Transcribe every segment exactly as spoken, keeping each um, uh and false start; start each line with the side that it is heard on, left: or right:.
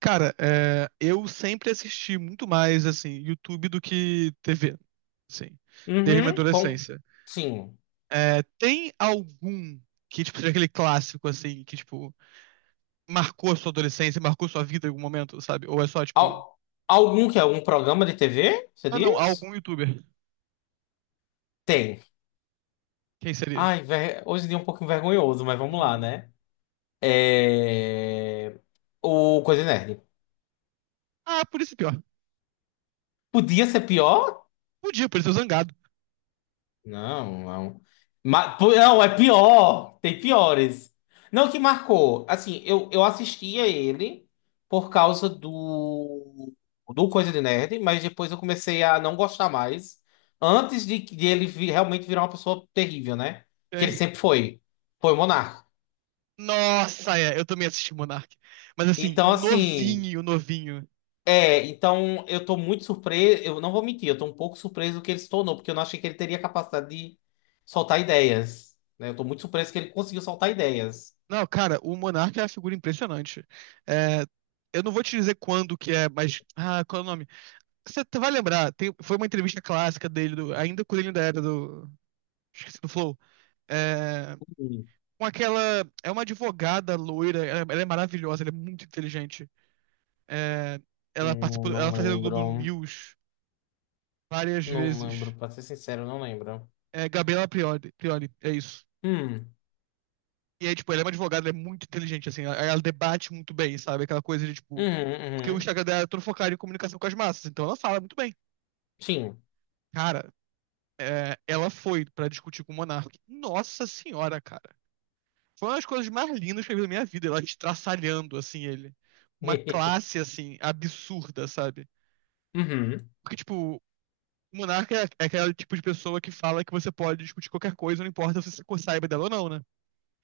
right: Cara, é, eu sempre assisti muito mais, assim, YouTube do que T V, assim, desde minha
left: Uhum, com...
right: adolescência.
left: Sim.
right: É, tem algum que, tipo, seja aquele clássico, assim, que, tipo, marcou a sua adolescência, marcou sua vida em algum momento, sabe? Ou é só, tipo,
left: Al- Algum que é algum programa de T V? Você
right: não, não,
left: diz?
right: algum YouTuber.
left: Tem.
right: Quem seria?
left: Ai, ver- hoje em dia é um pouco vergonhoso, mas vamos lá,
right: E-
left: né? É... O Coisa Nerd.
right: Ah, por isso é pior.
left: Podia ser pior?
right: Podia, por isso é Zangado.
left: Não, não. Ma- pu- não, é pior. Tem piores. Não, que marcou. Assim, eu, eu assistia ele por causa do, do Coisa de Nerd, mas depois eu comecei a não gostar mais. Antes de, que- de ele vi- realmente virar uma pessoa terrível, né? Que ele
right: Tem.
left: sempre foi. Foi o Monark.
right: Nossa, é, eu também assisti Monark. Mas, assim,
left: Então, assim.
right: novinho, novinho.
left: É, então eu tô muito surpreso, eu não vou mentir, eu tô um pouco surpreso que ele se tornou, porque eu não achei que ele teria capacidade de soltar ideias, né? Eu tô muito surpreso que ele conseguiu soltar ideias.
right: Não, cara, o Monarca é uma figura impressionante. É, eu não vou te dizer quando que é, mas. Ah, qual é o nome? Você t- vai lembrar, tem- foi uma entrevista clássica dele, do- ainda quando ele ainda era do. Esqueci do Flow. É,
left: Hum.
right: com aquela. É uma advogada loira, ela, ela é maravilhosa, ela é muito inteligente. É, ela
left: Hum,
right: participou,
left: não
right: ela fazia o Globo
left: lembro,
right: News várias
left: não lembro,
right: vezes.
left: pra ser sincero, eu não lembro.
right: É, Gabriela Prioli, Prioli, é isso.
left: Hum,
right: E aí, tipo, ele é uma advogada, ela é muito inteligente, assim, ela, ela debate muito bem, sabe? Aquela coisa de, tipo,
left: uhum,
right: porque o
left: uhum.
right: Instagram dela é todo focado em comunicação com as massas, então ela fala muito bem.
left: Sim.
right: Cara, é, ela foi pra discutir com o Monark. Nossa senhora, cara. Foi uma das coisas mais lindas que eu vi na minha vida, ela estraçalhando, assim, ele. Uma classe, assim, absurda, sabe?
left: Uhum.
right: Porque, tipo, o Monark é, é aquele tipo de pessoa que fala que você pode discutir qualquer coisa, não importa se você saiba dela ou não, né?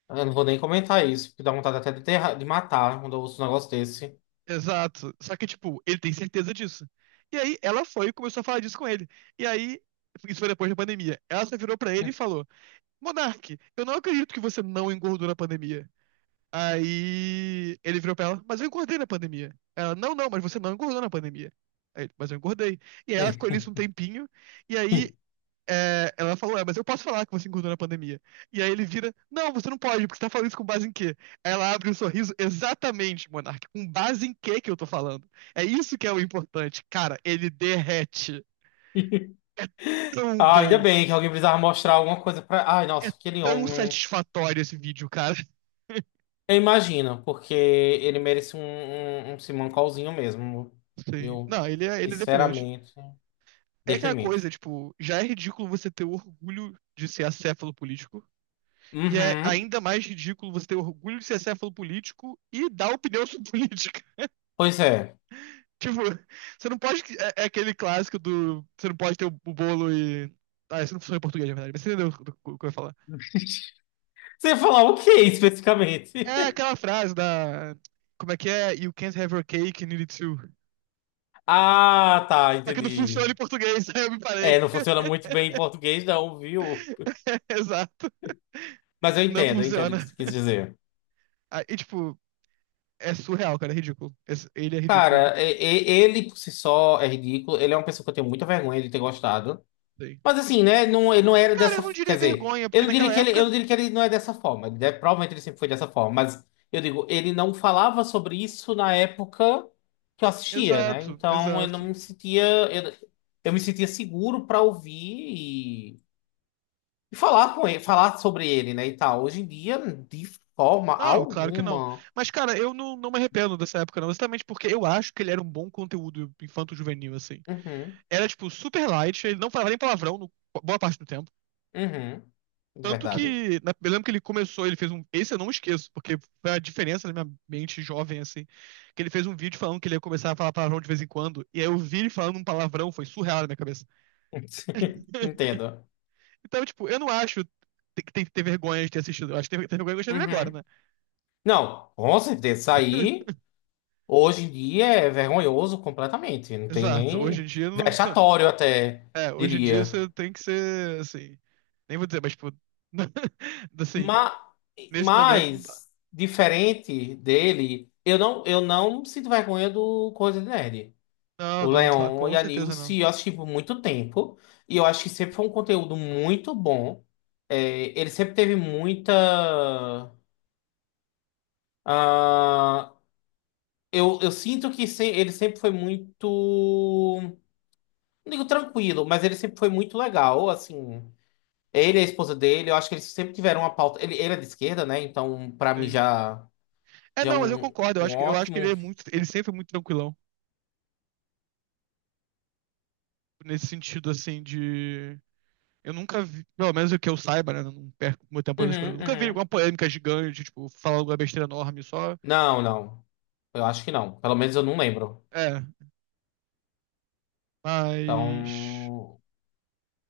left: Eu não vou nem comentar isso, porque dá vontade até de, enterrar- de matar quando eu ouço um negócio desse.
right: Exato. Só que, tipo, ele tem certeza disso. E aí ela foi e começou a falar disso com ele. E aí, isso foi depois da pandemia. Ela só virou pra ele e falou: Monark, eu não acredito que você não engordou na pandemia. Aí ele virou pra ela, mas eu engordei na pandemia. Ela, não, não, mas você não engordou na pandemia. Aí ele, mas eu engordei. E aí ela ficou nisso um tempinho. E aí é, ela falou, é, mas eu posso falar que você engordou na pandemia. E aí ele vira, não, você não pode, porque você tá falando isso com base em quê? Aí ela abre um sorriso, exatamente, Monark, com base em quê que eu tô falando? É isso que é o importante. Cara, ele derrete. Tão
left: Ah, ainda
right: bom.
left: bem que alguém precisava mostrar alguma coisa pra. Ai,
right: É
left: nossa, aquele
right: tão
left: homem.
right: satisfatório esse vídeo, cara.
left: Eu imagino, porque ele merece um, um, um Simancolzinho mesmo,
right: Sim.
left: meu.
right: Não, ele é, ele é deprimente.
left: Sinceramente,
right: É aquela coisa,
left: deprimente.
right: tipo, já é ridículo você ter orgulho de ser acéfalo político. E é
left: Uhum.
right: ainda mais ridículo você ter orgulho de ser acéfalo político e dar opinião sobre política.
left: Pois é.
right: Tipo, você não pode. É, é aquele clássico do. Você não pode ter o, o bolo e. Ah, isso não funciona em português, na verdade, mas você entendeu o que o que eu ia falar.
left: Você ia falar o que especificamente?
right: É aquela frase da. Como é que é? You can't have your cake and eat it too.
left: Ah, tá,
right: Só que não funciona
left: entendi.
right: em português, aí eu me parei.
left: É, não funciona muito bem em português, não, viu?
right: Exato.
left: Mas eu
right: Não
left: entendo, eu entendo o que
right: funciona.
left: você quis dizer.
right: Ah, E, tipo, é surreal, cara, é ridículo. Esse- Ele é ridículo. É.
left: Cara, e- e- ele por si só é ridículo. Ele é uma pessoa que eu tenho muita vergonha de ter gostado.
right: Sim.
left: Mas assim, né? Não, ele não era
right: Cara, eu
left: dessa.
right: não diria
left: Quer dizer,
right: vergonha,
left: eu
right: porque
left: não
right: naquela
left: diria que ele,
right: época.
left: eu não diria que ele não é dessa forma. Ele deve- provavelmente ele sempre foi dessa forma. Mas eu digo, ele não falava sobre isso na época que eu assistia, né?
right: Exato,
left: Então eu não
right: exato.
left: me sentia. Eu, eu me sentia seguro para ouvir e, e falar com ele, falar sobre ele, né? E tal. Hoje em dia, de forma
right: Não, claro que não.
left: alguma.
right: Mas, cara, eu não, não me arrependo dessa época, não. Exatamente porque eu acho que ele era um bom conteúdo infanto-juvenil, assim.
left: Uhum,
right: Era, tipo, super light, ele não falava nem palavrão no- boa parte do tempo.
left: uhum. De
right: Tanto
left: verdade.
right: que, na, eu lembro que ele começou, ele fez um. Esse eu não esqueço, porque foi a diferença na minha mente jovem, assim. Que ele fez um vídeo falando que ele ia começar a falar palavrão de vez em quando. E aí eu vi ele falando um palavrão, foi surreal na minha cabeça.
left: Entendo.
right: Então, tipo, eu não acho que tem que ter vergonha de ter assistido. Eu acho que tem que ter vergonha de gostar dele agora,
left: Uhum.
right: né?
left: Não, com certeza, isso aí. Hoje em dia é vergonhoso completamente, não tem
right: Exato. Hoje em
left: nem
right: dia, não.
left: vexatório até,
right: É, hoje em dia
left: diria.
right: você tem que ser, assim, nem vou dizer, mas tipo, assim,
left: Mas,
right: nesse momento não dá.
left: mas diferente dele, eu não, eu não sinto vergonha do Coisa de Nerd.
right: Não,
left: O
right: não, tá-
left: Leon
right: com
left: e a
right: certeza não.
left: Nilce eu assisti por muito tempo e eu acho que sempre foi um conteúdo muito bom. É, ele sempre teve muita. Ah, eu, eu sinto que se- ele sempre foi muito. Não digo tranquilo, mas ele sempre foi muito legal, assim. Ele e a esposa dele, eu acho que eles sempre tiveram uma pauta. Ele, ele é de esquerda, né? Então, pra mim,
right: Sim.
left: já,
right: É,
left: já é
right: não, mas eu
left: um,
right: concordo, eu
left: um
right: acho que, eu acho
left: ótimo.
right: que ele é muito, ele sempre foi muito tranquilão, nesse sentido, assim, de... Eu nunca vi, pelo menos o que eu saiba, né, não perco meu tempo das coisas,
left: Uhum,
right: eu nunca vi
left: uhum.
right: alguma polêmica gigante, tipo, falar alguma besteira enorme, só...
left: Não, não. Eu acho que não. Pelo menos eu não lembro.
right: É, mas...
left: Então,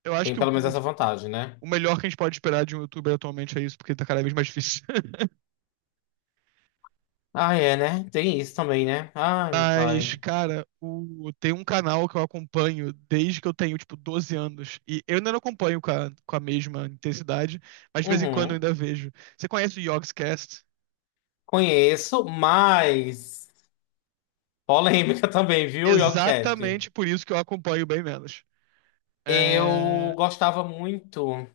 right: Eu acho
left: tem
right: que o,
left: pelo menos
right: o
left: essa vantagem, né?
right: o melhor que a gente pode esperar de um youtuber atualmente é isso, porque tá cada vez mais difícil.
left: Ah, é, né? Tem isso também, né? Ai, meu
right: Mas,
left: pai.
right: cara, o... tem um canal que eu acompanho desde que eu tenho, tipo, doze anos. E eu ainda não acompanho com a, com a mesma intensidade, mas de vez em quando eu
left: Uhum.
right: ainda vejo. Você conhece o Yogscast?
left: Conheço, mas. Polêmica também, viu, Yorkcast?
right: Exatamente por isso que eu acompanho bem menos.
left: Eu
right: É...
left: gostava muito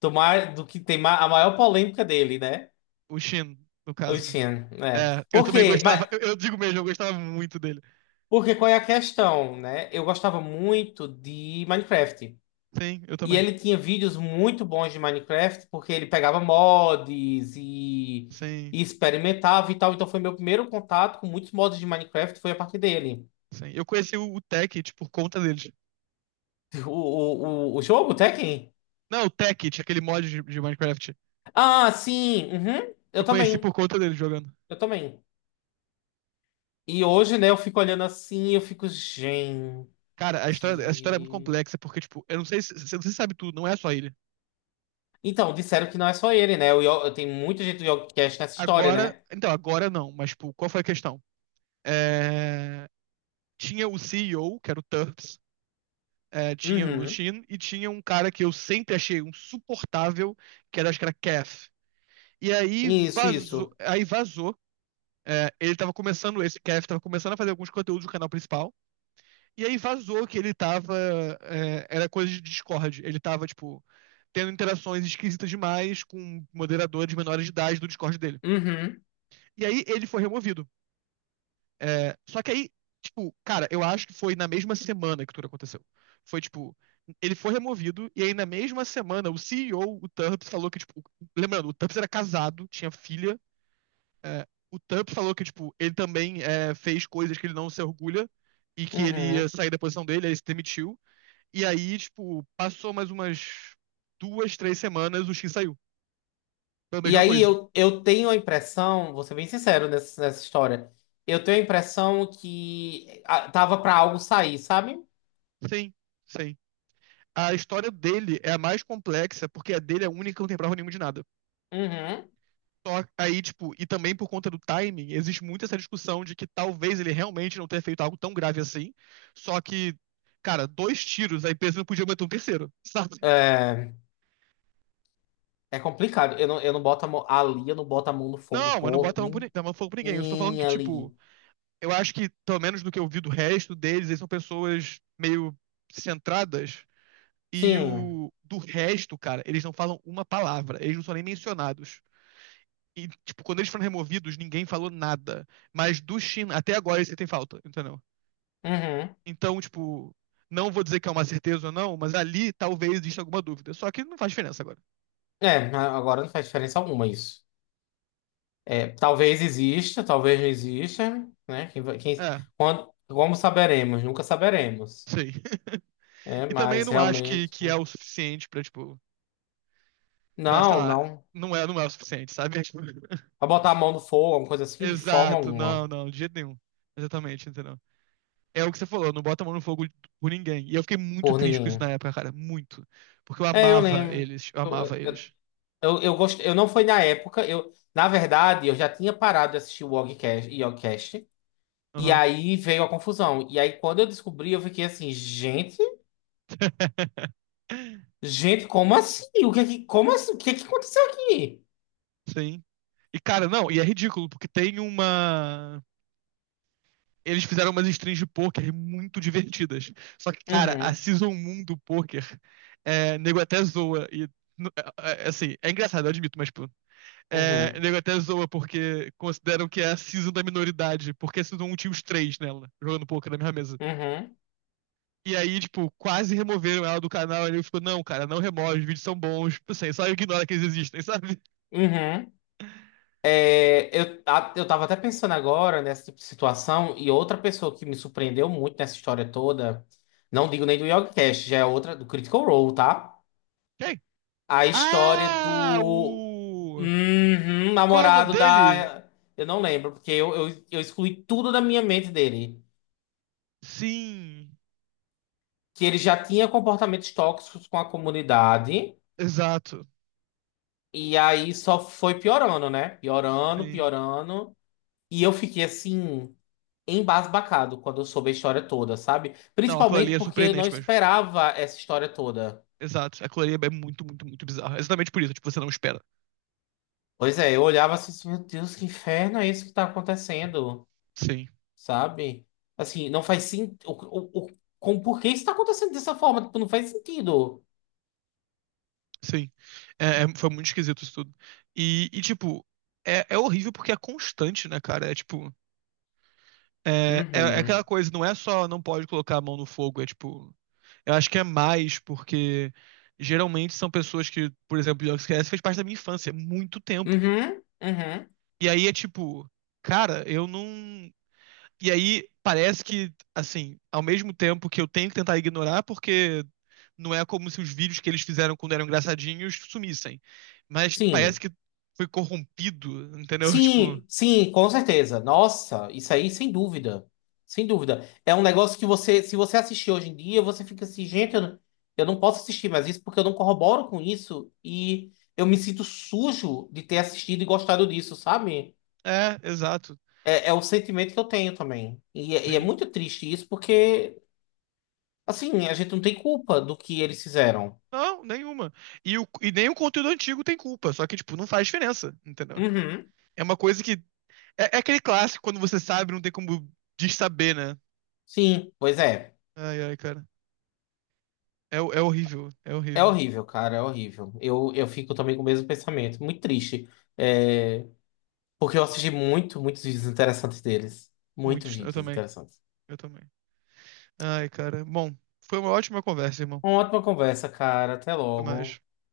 left: do, mais, do que tem ma- a maior polêmica dele, né?
right: O Shin, no caso, né?
left: Oxi, né?
right: É, eu também
left: Porque,
right: gostava, eu, eu digo mesmo, eu gostava muito dele.
left: porque qual é a questão, né? Eu gostava muito de Minecraft.
right: Sim, eu
left: E
right: também.
left: ele tinha vídeos muito bons de Minecraft, porque ele pegava mods e,
right: Sim,
left: e experimentava e tal. Então foi meu primeiro contato com muitos mods de Minecraft, foi a partir dele.
right: sim. Eu conheci o, o Tekkit por conta deles.
left: O, o, o, o jogo, o Tekken?
right: Não, o Tekkit, aquele mod de, de Minecraft.
left: Ah, sim. Uhum,
right: Eu
left: eu
right: conheci por
left: também.
right: conta dele jogando.
left: Eu também. E hoje, né, eu fico olhando assim, eu fico, gente.
right: Cara, a história, essa história é muito complexa, porque, tipo, eu não sei se você sabe tudo, não é só ele.
left: Então, disseram que não é só ele, né? Eu, eu, tem muita gente do Yogcast nessa história,
right: Agora,
left: né?
right: então, agora não, mas, tipo, qual foi a questão? É, tinha o C E O, que era o Turps, é, tinha o
left: Uhum.
right: Shin, e tinha um cara que eu sempre achei insuportável, que era, acho que era Kef. E aí
left: Isso,
right: vazou,
left: isso.
right: aí vazou, é, ele tava começando, esse Kef tava começando a fazer alguns conteúdos do canal principal. E aí vazou que ele tava. É, era coisa de Discord. Ele tava, tipo, tendo interações esquisitas demais com moderadores menores de idade do Discord dele.
left: Uhum,
right: E aí ele foi removido. É, só que aí, tipo, cara, eu acho que foi na mesma semana que tudo aconteceu. Foi, tipo, ele foi removido, e aí na mesma semana o C E O, o o Turps, falou que, tipo. Lembrando, o Turps era casado, tinha filha. É, o Turps falou que, tipo, ele também é, fez coisas que ele não se orgulha e que ele
left: uhum.
right: ia sair da posição dele, aí ele se demitiu. E aí, tipo, passou mais umas duas, três semanas, o X saiu. Foi a
left: E
right: mesma
left: aí
right: coisa.
left: eu, eu tenho a impressão, vou ser bem sincero nessa, nessa história, eu tenho a impressão que ah, tava pra algo sair, sabe?
right: Sim, sim. A história dele é a mais complexa, porque a dele é a única que não tem prova nenhuma de nada.
left: Uhum.
right: Só aí, tipo, e também por conta do timing, existe muito essa discussão de que talvez ele realmente não tenha feito algo tão grave assim. Só que, cara, dois tiros, a empresa não podia meter um terceiro, sabe?
left: É, é complicado. Eu não, eu não boto a mão ali, eu não boto a mão no fogo
right: Não, mas não
left: por
right: bota a mão, por, ni- a mão fogo pra ninguém. Eu estou falando
left: ninguém
right: que, tipo,
left: ali.
right: eu acho que, pelo menos do que eu vi do resto deles, eles são pessoas meio centradas. E
left: Sim.
right: o do resto, cara, eles não falam uma palavra, eles não são nem mencionados. E, tipo, quando eles foram removidos, ninguém falou nada. Mas do Shin, até agora você tem falta, entendeu?
left: Uhum.
right: Então, tipo, não vou dizer que é uma certeza ou não, mas ali talvez exista alguma dúvida. Só que não faz diferença agora.
left: É, a- agora não faz diferença alguma isso. É, talvez exista, talvez não exista, né? Quem, vai- quem,
right: É,
left: quando, como saberemos? Nunca saberemos.
right: sei.
left: É,
right: E também
left: mas
right: não acho que,
left: realmente.
right: que é o suficiente pra, tipo, pra, sei
left: Não,
right: lá,
left: não.
right: não é, não é o suficiente, sabe?
left: Pra botar a mão no fogo, alguma coisa assim, de forma
right: Exato,
left: alguma.
right: não, não, de jeito nenhum. Exatamente, entendeu? É o que você falou, não bota a mão no fogo por ninguém. E eu fiquei muito
left: Por
right: triste com isso na
left: ninguém.
right: época, cara. Muito. Porque eu
left: É, eu
right: amava
left: lembro.
right: eles. Eu amava
left: Eu, eu,
right: eles.
left: eu, eu gostei. Eu não foi na época. Eu, na verdade, eu já tinha parado de assistir o Yogicast, Yogicast. E
right: Aham.
left: aí veio a confusão. E aí, quando eu descobri, eu fiquei assim, gente, gente, como assim? O que é que, como assim? O que é que aconteceu aqui?
right: Sim. E, cara, não, e é ridículo, porque tem uma. Eles fizeram umas strings de pôquer muito divertidas. Só que, cara, a
left: Uhum,
right: Season um do pôquer, é, nego até zoa. E, n- é, é, é, assim, é engraçado, eu admito, mas, tipo, é,
left: uhum,
right: nego até zoa porque consideram que é a Season da minoridade, porque a Season um tinha os três nela, jogando pôquer na mesma mesa.
left: uhum,
right: E aí, tipo, quase removeram ela do canal. Ele ficou, não, cara, não remove, os vídeos são bons. Tipo assim, só ignora que eles existem, sabe?
left: uhum. É, eu, a- eu tava até pensando agora nessa tipo de situação, e outra pessoa que me surpreendeu muito nessa história toda, não digo nem do YogiCast, já é outra, do Critical Role, tá?
right: Quem?
left: A história
right: Ah,
left: do
right: o.
left: uhum,
right: Qual é o nome
left: namorado
right: dele?
left: da. Eu não lembro, porque eu, eu, eu excluí tudo da minha mente dele.
right: Sim,
left: Que ele já tinha comportamentos tóxicos com a comunidade,
right: exato.
left: e aí só foi piorando, né? Piorando,
right: Sim.
left: piorando. E eu fiquei assim, embasbacado quando eu soube a história toda, sabe?
right: Não, aquilo ali
left: Principalmente
right: é
left: porque eu não
right: surpreendente mesmo.
left: esperava essa história toda.
right: Exato. Aquilo ali é muito, muito, muito bizarro. É exatamente por isso, tipo, você não espera.
left: Pois é, eu olhava assim, assim, meu Deus, que inferno é isso que tá acontecendo,
right: Sim,
left: sabe? Assim, não faz sentido. O, o, o- com, por que isso tá acontecendo dessa forma? Tipo, não faz sentido.
right: sim. É, é- foi muito esquisito isso tudo. E, e, tipo, é, é horrível porque é constante, né, cara? É tipo. É, é, é aquela
left: Uhum.
right: coisa, não é só não pode colocar a mão no fogo, é tipo. Eu acho que é mais porque geralmente são pessoas que, por exemplo, o Yogscast fez parte da minha infância, é muito tempo.
left: Uhum. Uhum.
right: E aí é tipo, cara, eu não. E aí parece que, assim, ao mesmo tempo que eu tenho que tentar ignorar, porque não é como se os vídeos que eles fizeram quando eram engraçadinhos sumissem. Mas parece
left: Sim.
right: que foi corrompido, entendeu? Tipo,
left: Sim, sim, com certeza. Nossa, isso aí sem dúvida. Sem dúvida. É um negócio que você, se você assistir hoje em dia, você fica assim, gente, eu não, eu não posso assistir mais isso porque eu não corroboro com isso e eu me sinto sujo de ter assistido e gostado disso, sabe?
right: é, exato,
left: É, é o sentimento que eu tenho também. E, é- e é
right: sim.
left: muito triste isso porque, assim, a gente não tem culpa do que eles fizeram.
right: Não, nenhuma. E, o, e nem o conteúdo antigo tem culpa, só que, tipo, não faz diferença, entendeu?
left: Uhum.
right: É uma coisa que É, é aquele clássico, quando você sabe, não tem como dessaber, né?
left: Sim, pois é.
right: Ai, ai, cara. É, é horrível, é
left: É
right: horrível.
left: horrível, cara, é horrível. Eu, eu fico também com o mesmo pensamento. Muito triste. É, porque eu assisti muito, muitos vídeos interessantes deles. Muito
right: Muitos, eu
left: vídeos
right: também,
left: interessantes.
right: eu também. Ai, cara. Bom, foi uma ótima conversa, irmão.
left: Uma ótima conversa, cara. Até
right: Até mais.
left: logo.